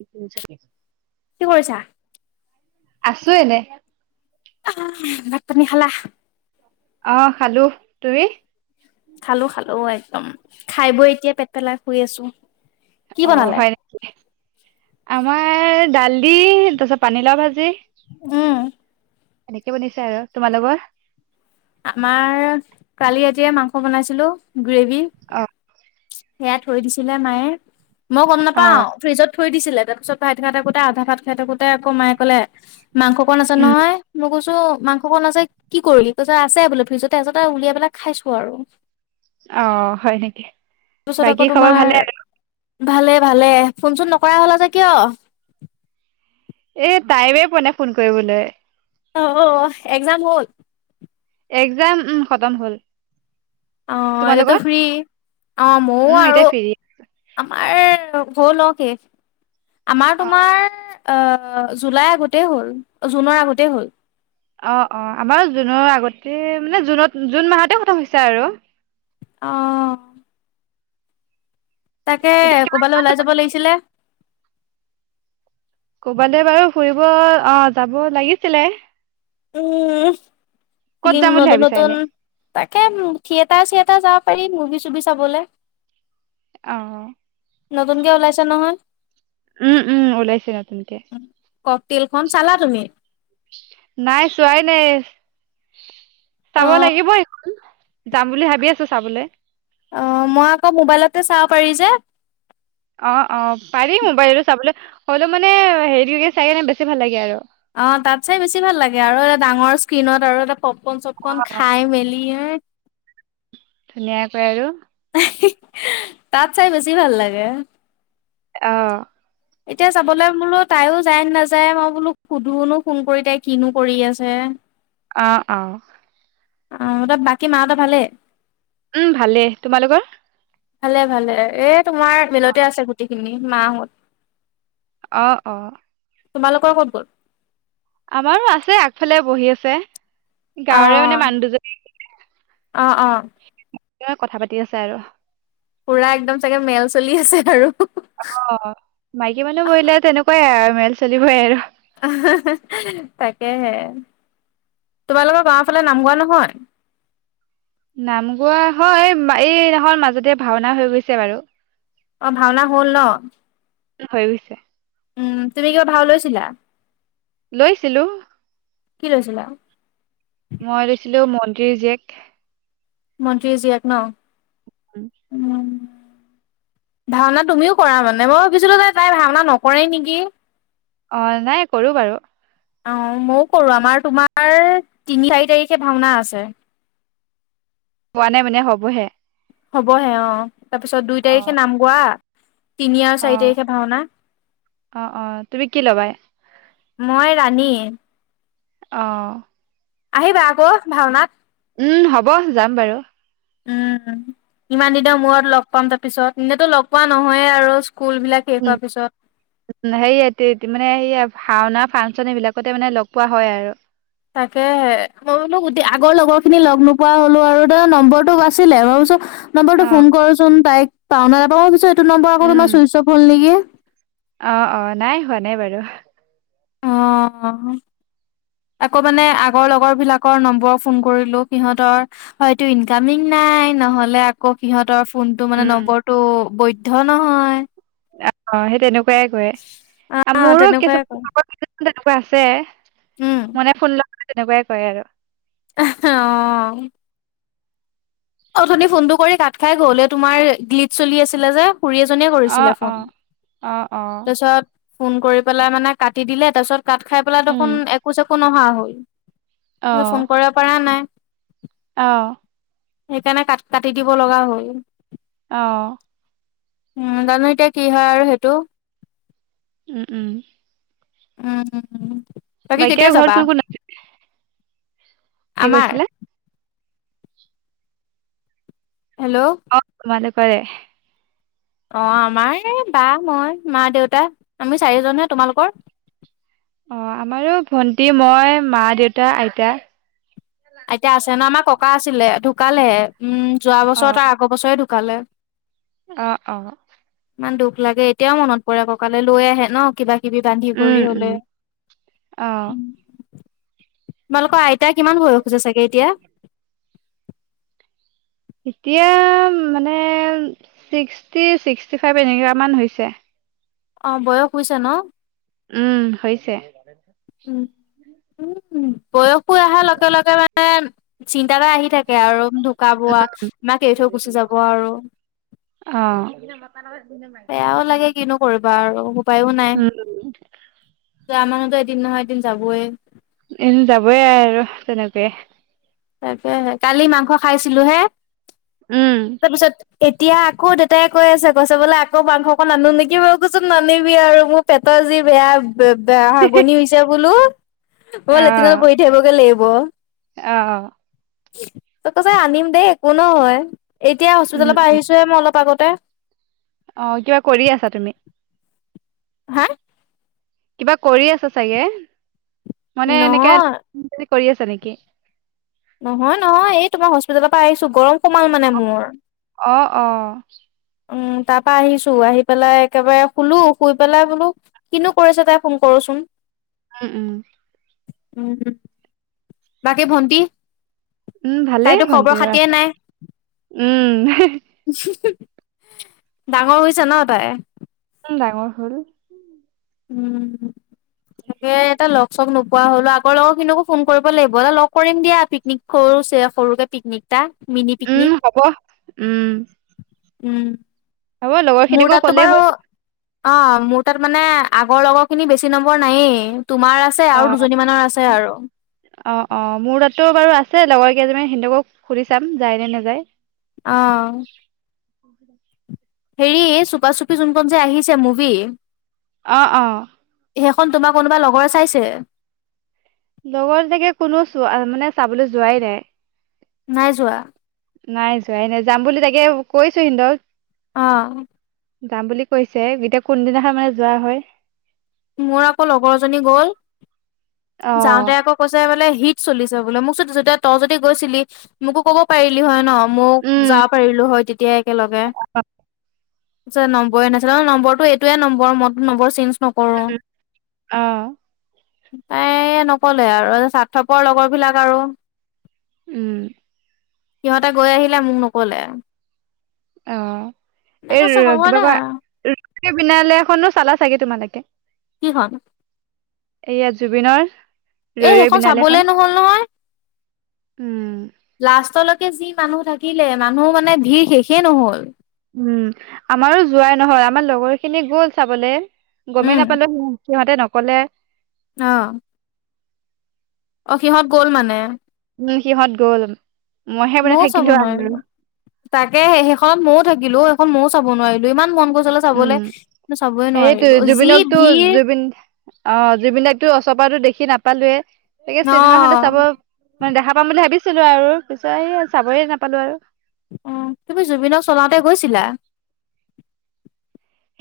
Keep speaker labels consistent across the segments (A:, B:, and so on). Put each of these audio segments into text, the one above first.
A: [unintelligible]
B: কি কৰিছা?
A: আছো এনে
B: ভাত-পানী খালা?
A: আহ খালো তুমি?
B: খালোঁ - খালোঁ, একদম। খাই বৈ এতিয়া পেট পেলাই শুই আছোঁ।
A: অহ হয় নেকি? আমাৰ দাল দি, তাৰ পিছত পানীলাও ভাজি।
B: উম
A: এনেকে বনিছে আৰু। তোমালোকৰ?
B: আমাৰ কালিয়েজিয়ে মাংস বনাইছিলো গ্ৰেভি
A: অ
B: সেয়া থৈ দিছিলে মায়ে। মই গম
A: অ
B: নাপাওঁ। ফ্ৰিজত থৈ দিছিলে। তাৰপিছত ভাইটিহঁত থাকোঁতে, আধা ভাত খাই থাকোঁতে আকৌ মায়ে ক'লে মাংস অকন আছে
A: উম
B: নহয়। মই কৈছোঁ মাংস অকন আছে, কি কৰিলি তাৰপিছত আছে বোলো ফ্ৰিজতে আছে তাৰপিছতে উলিয়াই পেলাই খাইছো আৰু।
A: অ' হয় নেকি?
B: তাৰপিছত আকৌ
A: বাকী খবৰ
B: তোমাৰ
A: ভালে আৰু?
B: ভালে -ভালে, ফোন- চোন নকৰা হলা যে কিয়?
A: এ তাইমে পোৱা নাই ফোন কৰিবলৈ।
B: ঔ', এগজাম হল
A: একজাম উম খতম হ'ল।
B: অ এয়াতো
A: তোমালোকৰ
B: ফ্ৰী, অ ময়ো
A: উম
B: আৰু
A: এতিয়া ফ্ৰী
B: আমাৰ ল হল অ শেষ, আমাৰ
A: অ
B: তোমাৰ আ জুলাই আগতেই হ'ল জুনৰ আগতেই হ'ল।
A: অ অ আমাৰ জুনৰ আগতে মানে জুনত জুন মাহতে খতম হৈছে আৰু।
B: অ। তাকে
A: এতিয়া কিমান
B: কবালৈ
A: ক্লাছ
B: ওলাই
A: হ'ব
B: যাব লাগিছিলে।
A: ক'বালৈ বাৰু ফুৰিব অ যাব লাগিছিলে?
B: উম
A: ক'ত
B: ফিল্ম
A: যাম বুলি
B: নতুন
A: ভাবিছা
B: নতুন
A: এনে
B: তাকেতো থিয়েটাৰ চিয়েটাৰ যাব পাৰি মুভি চুভি চাবলে।
A: অ
B: নতুনকে ওলাইছে নহয়।
A: উম উম ওলাইছে নতুনকে
B: ককটেলখন চালা তুমি
A: নাই চোৱাই নাই
B: অ
A: চাব লাগিব এইখন যাম বুলি ভাবি আছো চাবলৈ?
B: অ মই আকৌ মোবাইলতে চাব পাৰি যে?
A: অ অ পাৰি মোবাইলো চাবলৈ হ'লেও মানে হেৰি চাই কিনে বেছি ভাল লাগে আৰু
B: অ তাত চাই বেছি ভাল লাগে আৰু এটা ডাঙৰ স্ক্ৰিনত আৰু এটা পপকৰ্ণ চপকৰ্ণ
A: অ
B: খাই মেলি
A: ধুনীয়াকৈ আৰু।
B: তাত চাই বেছি ভাল লাগে
A: অ।
B: এতিয়া যাবলৈ বোলো তাইও যায় নাযায় মই বোলো সুধু ফোন কৰি তাই কিনো কৰি আছে
A: অ অ।
B: আ বাকী মাঁহতৰ ভালেই?
A: উম ভালেই, তোমালোকৰ?
B: ভালে ভালে এ তোমাৰ মিলতে আছে গোটেইখিনি মাঁহত
A: অ অ।
B: তোমালোকৰ ক'ত গ'ল?
A: আমাৰো আছে আগফালে বহি আছে
B: অ
A: গাঁৱৰে মানে মানুহ দুজনী আহিছে।
B: অ অ
A: পুৰা কথা পাতি আছে আৰু
B: পুৰা একদম চাগে মেল চলি আছে আৰু।
A: অ মাইকী মানুহ বহিলে তেনেকুৱাই আৰু মেল চলিবই আৰু।
B: আ হা হে হে তাকেহে। তোমালোকৰ গাঁৱৰ ফালে নাম গোৱা নহয়?
A: নাম গোৱা হয়, এইদিনাখন মাজতে ভাওনা হৈ গৈছে বাৰু।
B: অ ভাওনা হল ন
A: হৈ গৈছে
B: উম তুমি কি ভাও লৈছিলা
A: লৈছিলো
B: কি লৈছিলা
A: মই লৈছিলো মন্তিৰ জীয়েক
B: মন্ত্ৰী জীয়েক ন।
A: উম
B: ভাওনা তুমিও কৰা মানে, মই ভাবিছিলো যে তাই ভাওনা নকৰেই নেকি?
A: অ নাই কৰো বাৰু।
B: অ ময়ো কৰো, আমাৰ তোমাৰ তিনি চাৰি তাৰিখে ভাওনা আছে। [inaudible]
A: হোৱা নাই মানে হ'বহে।
B: হ'বহে অ তাৰ পিছত দুই
A: অ
B: তাৰিখে নাম গোৱা তিনি আৰু
A: অ
B: চাৰি তাৰিখে ভাওনা।
A: অ অ তুমি কি ল'বা?
B: মই [unintelligible]
A: অ।
B: আহিবা আকৌ ভাওনাত
A: উম হ'ব যাম বাৰু
B: উম, ইমান দিনৰ মূৰত লগ পাম তাৰপিছত। এনেতো লগ পোৱা নহয়ে আৰু স্কুল বিলাক শেষ
A: উ
B: হোৱাৰ পিছত
A: সেয়া মানে সেয়া ভাওনা ফান আচনী বিলাকতে মানে লগ পোৱা হয় আৰু
B: তাকেহে। মই বোলো গোটে আগৰ লগৰখিনি লগ নোপোৱা হ'লোঁ আৰু তো নম্বৰটো আছিলে। মই ভাবিছোঁ নম্বৰটো
A: অ
B: ফোন কৰোচোন তাইক পও নে নেপাওঁ পিছো এইটো নম্বৰ
A: উম
B: আকৌ চোইচঅফ হল নেকি
A: অ অ নাই হোৱা নাই বাৰু
B: অহ আকৌ মানে আগৰ লগৰ বিলাকৰ নম্বৰ ফোন কৰিলো সিহতৰ হয়তো ইনকামিং নাই নাই নহলে আকৌ সিহঁতৰ ফোনটো মানে
A: উম
B: নম্বৰটো বৈধ নহয়
A: অ সেই তেনেকুৱা খুৰাই
B: অ
A: কৰে মোৰো
B: তেনেকুৱাই কয়
A: কিছুমান লগৰ তেনেকুৱা আছে
B: উম
A: মনে ফোন লগ [inaudible] তেনেকুৱাই কৰে আৰু।
B: অহ অথুনি ফোনটো কৰি কাত খাই ঘৰলে তোমাৰ গ্লিড চলি আছিলে যে খুৰী এজনীয়ে
A: অ
B: কৰিছিলে
A: অ
B: ফোন।
A: অ অ
B: তাৰছত ফোন কৰি পেলাই মানে কাটি দিলে তাৰ পিছত কাট খাই পেলাই
A: উম
B: দেখোন একো চেকো নহা হল মোলে ফোন কৰিব পৰা নাই।
A: আহ
B: সেইকাৰণে কাট কাটি দিব লগা হল
A: অহ্
B: উম জানো এতিয়া কি হয় আৰু সেইটো
A: উম - উম।
B: উম উম উম
A: বাইকিয় ঘৰ কোন কোন আছিলে কি
B: আমাৰ
A: কৈছিলা
B: হেল্ল'?
A: কৰে
B: অ আমাৰ বা, মই, মা দেউতা আমি চাৰিজনহে তোমালোকৰ
A: অ আমাৰো ভন্টি, মই, মা দেউতা, আইতা
B: আইতা আছে ন আমাৰ ককা আছিলে ঢুকালে উম যোৱা বছৰত আগৰ বছৰে ঢু কালে
A: অ অ
B: ইমান দুখ লাগে এতিয়াও মনত পৰে ককালৈ লৈ আহে ন কিবা কিবি বান্ধি
A: উম
B: কৰি
A: উম
B: হ'লে।
A: অ
B: তোমালোকৰ আইতা কিমান বয়স হৈছে চাগে এতিয়া
A: এতিয়া মানে ছিক্সটি ছিক্সটি ফাইভ এনেগান হৈছে
B: অ' বয়স হৈছে ন'?
A: উম হৈছে।
B: উম, উম। বয়স হৈ আহাৰ লগে - লগে মানে চি তা আহি থাকে আৰু ঢুক বোৱা মাক এৰি থৈ গুচি যাব আৰু
A: অ
B: বেয়াও লাগে
A: [inaudible]
B: কিনো কৰিবা আৰু উপায়ো নাই
A: উম [inaudible]
B: দিন নহয়, এদিন যাবয়ে।
A: এনে যাবয়ে আৰু তেনেকে।
B: তাকে কালি মাংস খাইছিলো হে
A: উম
B: তাৰপিছত এতিয়া আকৌ দেউেতাই কৈ আছে কৈছে বোলে আকৌ মাংসক আকন নেকি বাৰু মই কৈচো নানিবি আৰু মোৰ পেটত যি বেয়া বেয়া হাগনি হৈছে বোলো মই
A: অ
B: লেত্ৰিনত বহি থাকিবগে লাগিব।
A: অ
B: তোক কৈছো আনিম দেই একো নহয়, এতিয়া
A: উম
B: হস্পিতালৰ পৰা
A: উম
B: আহিছোহে মই অলপ আগত তোৰ
A: অ, কিবা কৰি আছা তুমি?
B: হাঁ
A: কিবা কৰি আছা চাগে? মানে এনেকে
B: নহয়।
A: কৰি আছা নেকি?
B: নহয়, নহয় এই তোমাৰ হস্পিতেলৰপা আহিছোঁ। গৰম সোমাল মানে মোৰ
A: অ, অ।
B: উম, তাপা আহিছো। আহি পেলাই একেবাৰে শুলো শুই পেলাই বোলো কিনো কৰিছে তাই ফোন কৰো। চোন
A: ও উম।
B: উম, বাকি ভন্টি
A: উম ভালেই
B: তাইটো খবৰ
A: ভন্টিৰ
B: -খাতিয়ে নাই
A: উম
B: ডাঙৰ হৈছে ন' তাই।
A: উম ডাঙৰ হ'ল।
B: উম, তাকে তাই লগ- চগ নোপোৱা হ'ল। ল আগৰ লগৰ খিনিকো ফোন কৰিব লাগিব। এবা লগ কৰিম দিয়া। পিকনিক কৰোদে সৰুকে পিকনিক এটা। মিনি
A: উম
B: পিকনিক
A: হ'ব। উম
B: উম
A: হ'ব লগৰ
B: মোৰ
A: খিনিকো
B: তাতো
A: ক'লেই
B: বাৰু
A: হ'ল
B: অ' মোৰ তাত মানে, আগৰ লগৰ খিনিৰ বেছি নম্বৰ নায়েই। তোমাৰ আছে
A: অ
B: আৰু দুজনী মানৰ আছে আৰু।
A: সেই লগৰ কেইজনি মান হেঁতকো সুধি চাম। যায় নে নাযায়?
B: আ হেৰি, চুপা-চুপি যোন খন যে আহিছে মুভি
A: অ', অ'
B: সেইখন তোমাৰ কোনোবা লগৰে চাইছে?
A: লগৰ এনেকে কোনো চোৱা মানে চাবলৈ যোৱাই নাই।
B: নাই যোৱা।
A: নাই, যোৱাই নাই। যাম বুলি তাকে কৈছে ইন্দ্ৰক।
B: অ'
A: যাম বুলি কৈছে। কেতিয়া কোনদিনাখনে যোৱা হয়।
B: মোৰ আকৌ লগৰজনী গ'ল
A: অ
B: যাওঁতে আকৌ কৈছে বোলে হিট চলিছে বোলে। মোক চো--যেতিয়া ত- যদি গৈছিলি মোকো ক'ব পাৰিলি হয় ন'। মোক,
A: উম
B: যাব পাৰিলো হয় তেতিয়া একেলগে। পিছে নম্বৰে নাছিলে। অ', নম্বৰটো এইটোয়ে নম্বৰ ম নম্বৰ চেইজ্ঞ নক্‌
A: এইটো। অ'-
B: তাই ন'কলে আৰু। স্বাৰ্থপৰ লগৰ বিলাক আৰু
A: উম।
B: সিহঁতে গৈ আহিলে। মোক নক'লে আও।
A: অ', এই
B: হ'ব
A: ৰ--কিবা
B: দে
A: কয়,
B: আৰু
A: ৰৈ ৰৈ বিনালেখনো চালা চাগে তোমালোকে?
B: কি খন?
A: এইয়া জুবিনৰ ৰৈ
B: এই
A: ৰৈ
B: সেইখন চাবলে
A: বিনালেখন
B: নহ'ল নহয়,
A: উম
B: লাষ্টলৈকে যিম মানুহ থাকিলে। মানুহ মানে ভিৰ শেষেই নহ'ল।
A: উম, আমাৰো যোৱাই নহ'ল। আমাৰ লগৰ খিনি গ'ল চাবলে। গমেই
B: উম
A: নাপালোঁ। সিহঁতে নক'লে।
B: অ' অ', সিহঁত গ'ল মানে।
A: উ সিহঁত গ'ল। মইহে মানে
B: ময়ও চাব
A: থাকিলো আৰু
B: নোৱাৰিলো তাকে সেইখন ময়ও থাকিলো সেইখন ময়ো চাব নোৱাৰিলো ইমান মন গৈছিলে
A: উম
B: চাবলে, কিন্ত চাবই
A: সেইটো
B: নোৱাৰিলো। যি
A: জুবিনকতো
B: ভিৰ।
A: জুবিন অ জুবিনদাকতো ওচপাতো দেখি নাপালোৱে তাকে
B: অ
A: চিনেমা খনতে চাব মানে দেখা পাম বুলি ভাবিছিলো আৰু পিছেত চাবই নাপালো আৰু।
B: আহ তুমি জুবিনক চলাওঁতে গৈছিলা?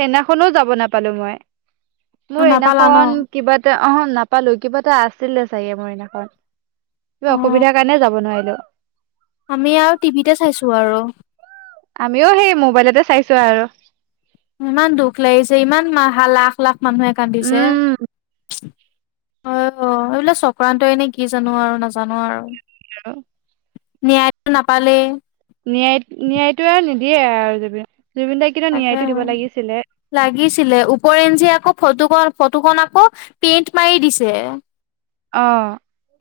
A: সেইদিনা খন ও যাব নেপালো মই। মোৰ সেই
B: নাপালা ন
A: দিনাখন কিবা এটা অ নাপালো কিবা এটা আছিল দে চাগে মৰিনাখন।
B: অ
A: কিবা অসুবিধাৰ কাৰণে যাব নোৱাৰিলো।
B: আমি আৰু টিভিতে চাইছো আৰু।
A: আমিও সেই মোবাইলতে চাইছো আৰু।
B: ইমান দুখ লাগিছে ইমানা লাখ লাখ মানুহে কান্দিছে। অ এইবোলে চক্ৰান্তই এনে কি জানো আৰু নাজানো আৰু।
A: [inaudible]
B: ন্যায়টো নাপালে।
A: ন্যায় ন্যায়টো আৰু নিদিয়ে আৰু জুবিন। জুবিন দাই কিন্তু
B: তাকে
A: ন্যায়টো দিব লাগিছিলে
B: লাগিছিলে উপৰেঞ্চি আকৌ। ফটোখন ফটোখন আকৌ পেইন্ট মাৰি দিছে।
A: অ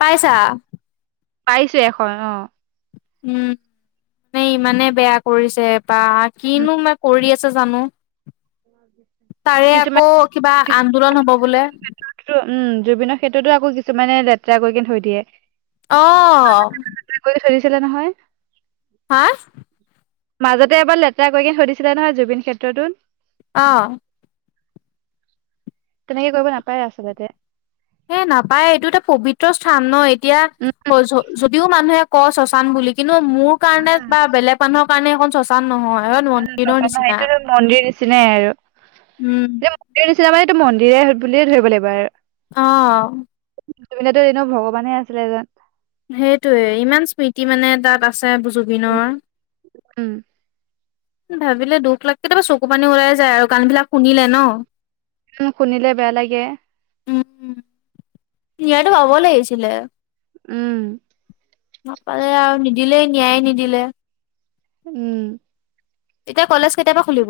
B: পাইছা।
A: পাইছে এখন অ।
B: উম মানে ইমানে বেয়া কৰিছে এপাহ
A: উম,
B: কিনো মই কৰি আ জানো তাৰে
A: কিছুমান
B: আকৌ কিবা আন্দোলন হব বোলে।
A: উম জুবিনৰ ক্ষেত্ৰতো আকৌ কিছুমানে লেতেৰা কৰিকে থৈ দিয়ে।
B: অহ।
A: চলিছিলে নহয়। মাজতে এবাৰ লেতেৰা কৰিকনে থৈদিছিলে নহয় জুবিন ক্ষেত্ৰতত।
B: অহ।
A: তেনেকে কৰিব নাপায় আচলতে।
B: হে নাপায় এইটো এটা পবিত্ৰ স্থান ন এতিয়া
A: উম
B: যদিও মানুহে ক শশান বুলি কিন্তু মোৰ কাৰণে বা বেলেগ মানুহৰ কাৰণে এখন শশান নহয়। এখন মন্দিৰৰ
A: উচা নয়
B: নিচিনা
A: এইটো মন্দিৰ নিচিনাই আৰু
B: উম
A: মন্দিৰ। চিনেমাৰ এইটো মন্দিৰৰে হ বুলিয়ে ধৰিব লাগিব আৰু।
B: অহ।
A: জুবিনেটো এনেও ভগৱানে আছিলে এজন।
B: সেইটোয়ে ইমান স্মৃতি মানে তাত আছে
A: উম
B: জুবিনৰ।
A: উম
B: ভাবিলে দুখ লাগ কেতিয়াবা চকু পানী ওলাই যায় আৰু গান বিলাক শুনিলে ন।
A: উম শুনিলে বেয়া লাগে।
B: ন্যায়টো পাব লাগিছিলে।
A: উম।
B: নাপালে আৰু নিদিলেই ন্যায় নিদিলে।
A: উম।
B: এতিয়া কলেজ কেইতিয়াপা খুলিব?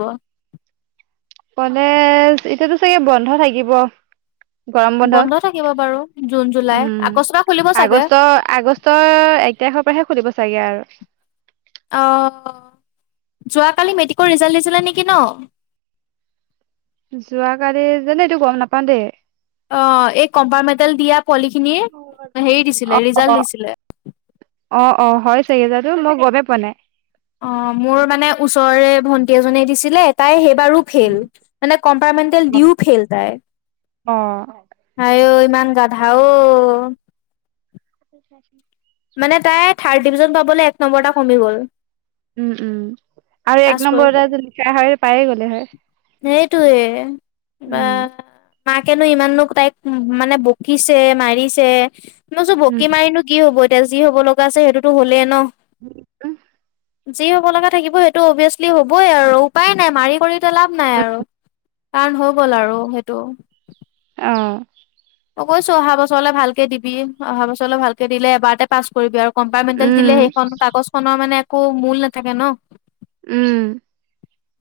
A: কলেজ এতিয়াতো চাগে বন্ধ থাকিব। গৰম বন্ধ
B: থাকিব বাৰু জুন জুলাই আগষ্টৰ পৰা খুলিব
A: উম
B: চাগে
A: আগষ্ট আগষ্টৰ তেহৰ পৰাহে সুধিব চাগে আৰু।
B: অ। যোৱাকালি মেট্ৰিকৰ ৰিজাল্ট দিছিলে নেকি ন?
A: যোৱাকালি যোনে এইটো গম নাপাওঁ দেই।
B: অ এই কম্পাৰমেটেল দিয়া পোৱালিখিনি হেৰি
A: অ
B: দিছিলে
A: অ
B: ৰিজাল্ট দিছিলে।
A: অ অ হয় চাগজো মই গমেই পোৱা নাই।
B: অ মোৰ মানে ওচৰৰেৰে ভন্টি এজননে দিছিলে তাই সেই বাৰু ফেইল মানে কম্পাৰ্টমেণ্টত দিওঁ ফেল
A: অ
B: আঐ ইমান গাধা অ
A: আ [unintelligible]
B: মানে তাই থাৰ্ড ডিভিজন পাবলৈ এক নম্বৰ এটা কমি গ'ল
A: উম উম আৰু
B: পাছ
A: এক নম্বৰ এটা যে লিখা হয় পায়ে গ'লি হয়
B: সেইটোয়ে বা
A: উম
B: মাকেনো ইমাননো তাইক মানে বকিছে মাৰিছে নই চো
A: উম
B: বকী মাৰিনো কি হ'ব এতিয়া যি হ'ব লগা আছে সেইটোতো হ'লেই ন
A: [inaudible]
B: যি হ'ব লগা থাকিব সেইটো অভিয়াচলি হ'বই আৰু উপায় নাই মাৰি কৰিতো লাভ নাই আৰু কাম হৈ গ'ল আৰু সেইটো
A: অঁ।
B: অই কৈছো অহা বছৰলৈ ভালকে দিবি অহা বছৰলৈ ভালকে দিলে এবাৰতে পাছ কৰিবি আৰু কম্পাৰমেণ্টেল
A: উম
B: দিলে সেইখন কাগজ খনৰ মানে একো মূল নাথাকে ন
A: উম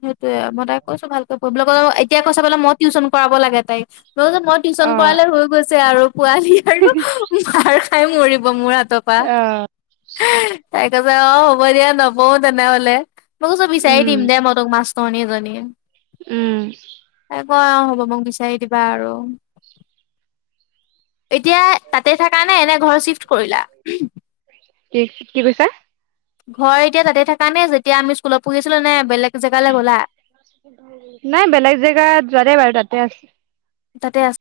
B: সেইটোয়ে মই তাই কৈছো ভালকৈ পঢ়িবলে এতিয়া কৈচা পাললে মই টিউচন কৰাব লাগে তাইক ম মই টিউশচন
A: অ
B: কৰালে হৈ গৈছে আৰু পোৱালি আৰু মাৰ খাই মৰিব মোৰ হাত
A: অহ
B: তাই কৈছে অ হ'ব দিয়া নবওঁ তেনেহলে মই কৈছো বিচাৰি
A: উম
B: দিম দে মই তোক মাছ এজনী কৈ এজনী
A: উম।
B: অঁ হ'ব মোক বিচাৰি দিবা আৰু এতিয়া তাতে থকা নে এনে ঘৰ চিফ্ট কৰিলা
A: কি কি কৈছা
B: ঘৰ এতিয়া তাতে থাক নে যেতিয়া আমি স্কুলত পঢ়িছিলো নে বেলেগ জেগালৈ গ'লা
A: নাই বেলেগ জেগাত যোৱাতে বাৰু তাতে আছে
B: তাতে আছে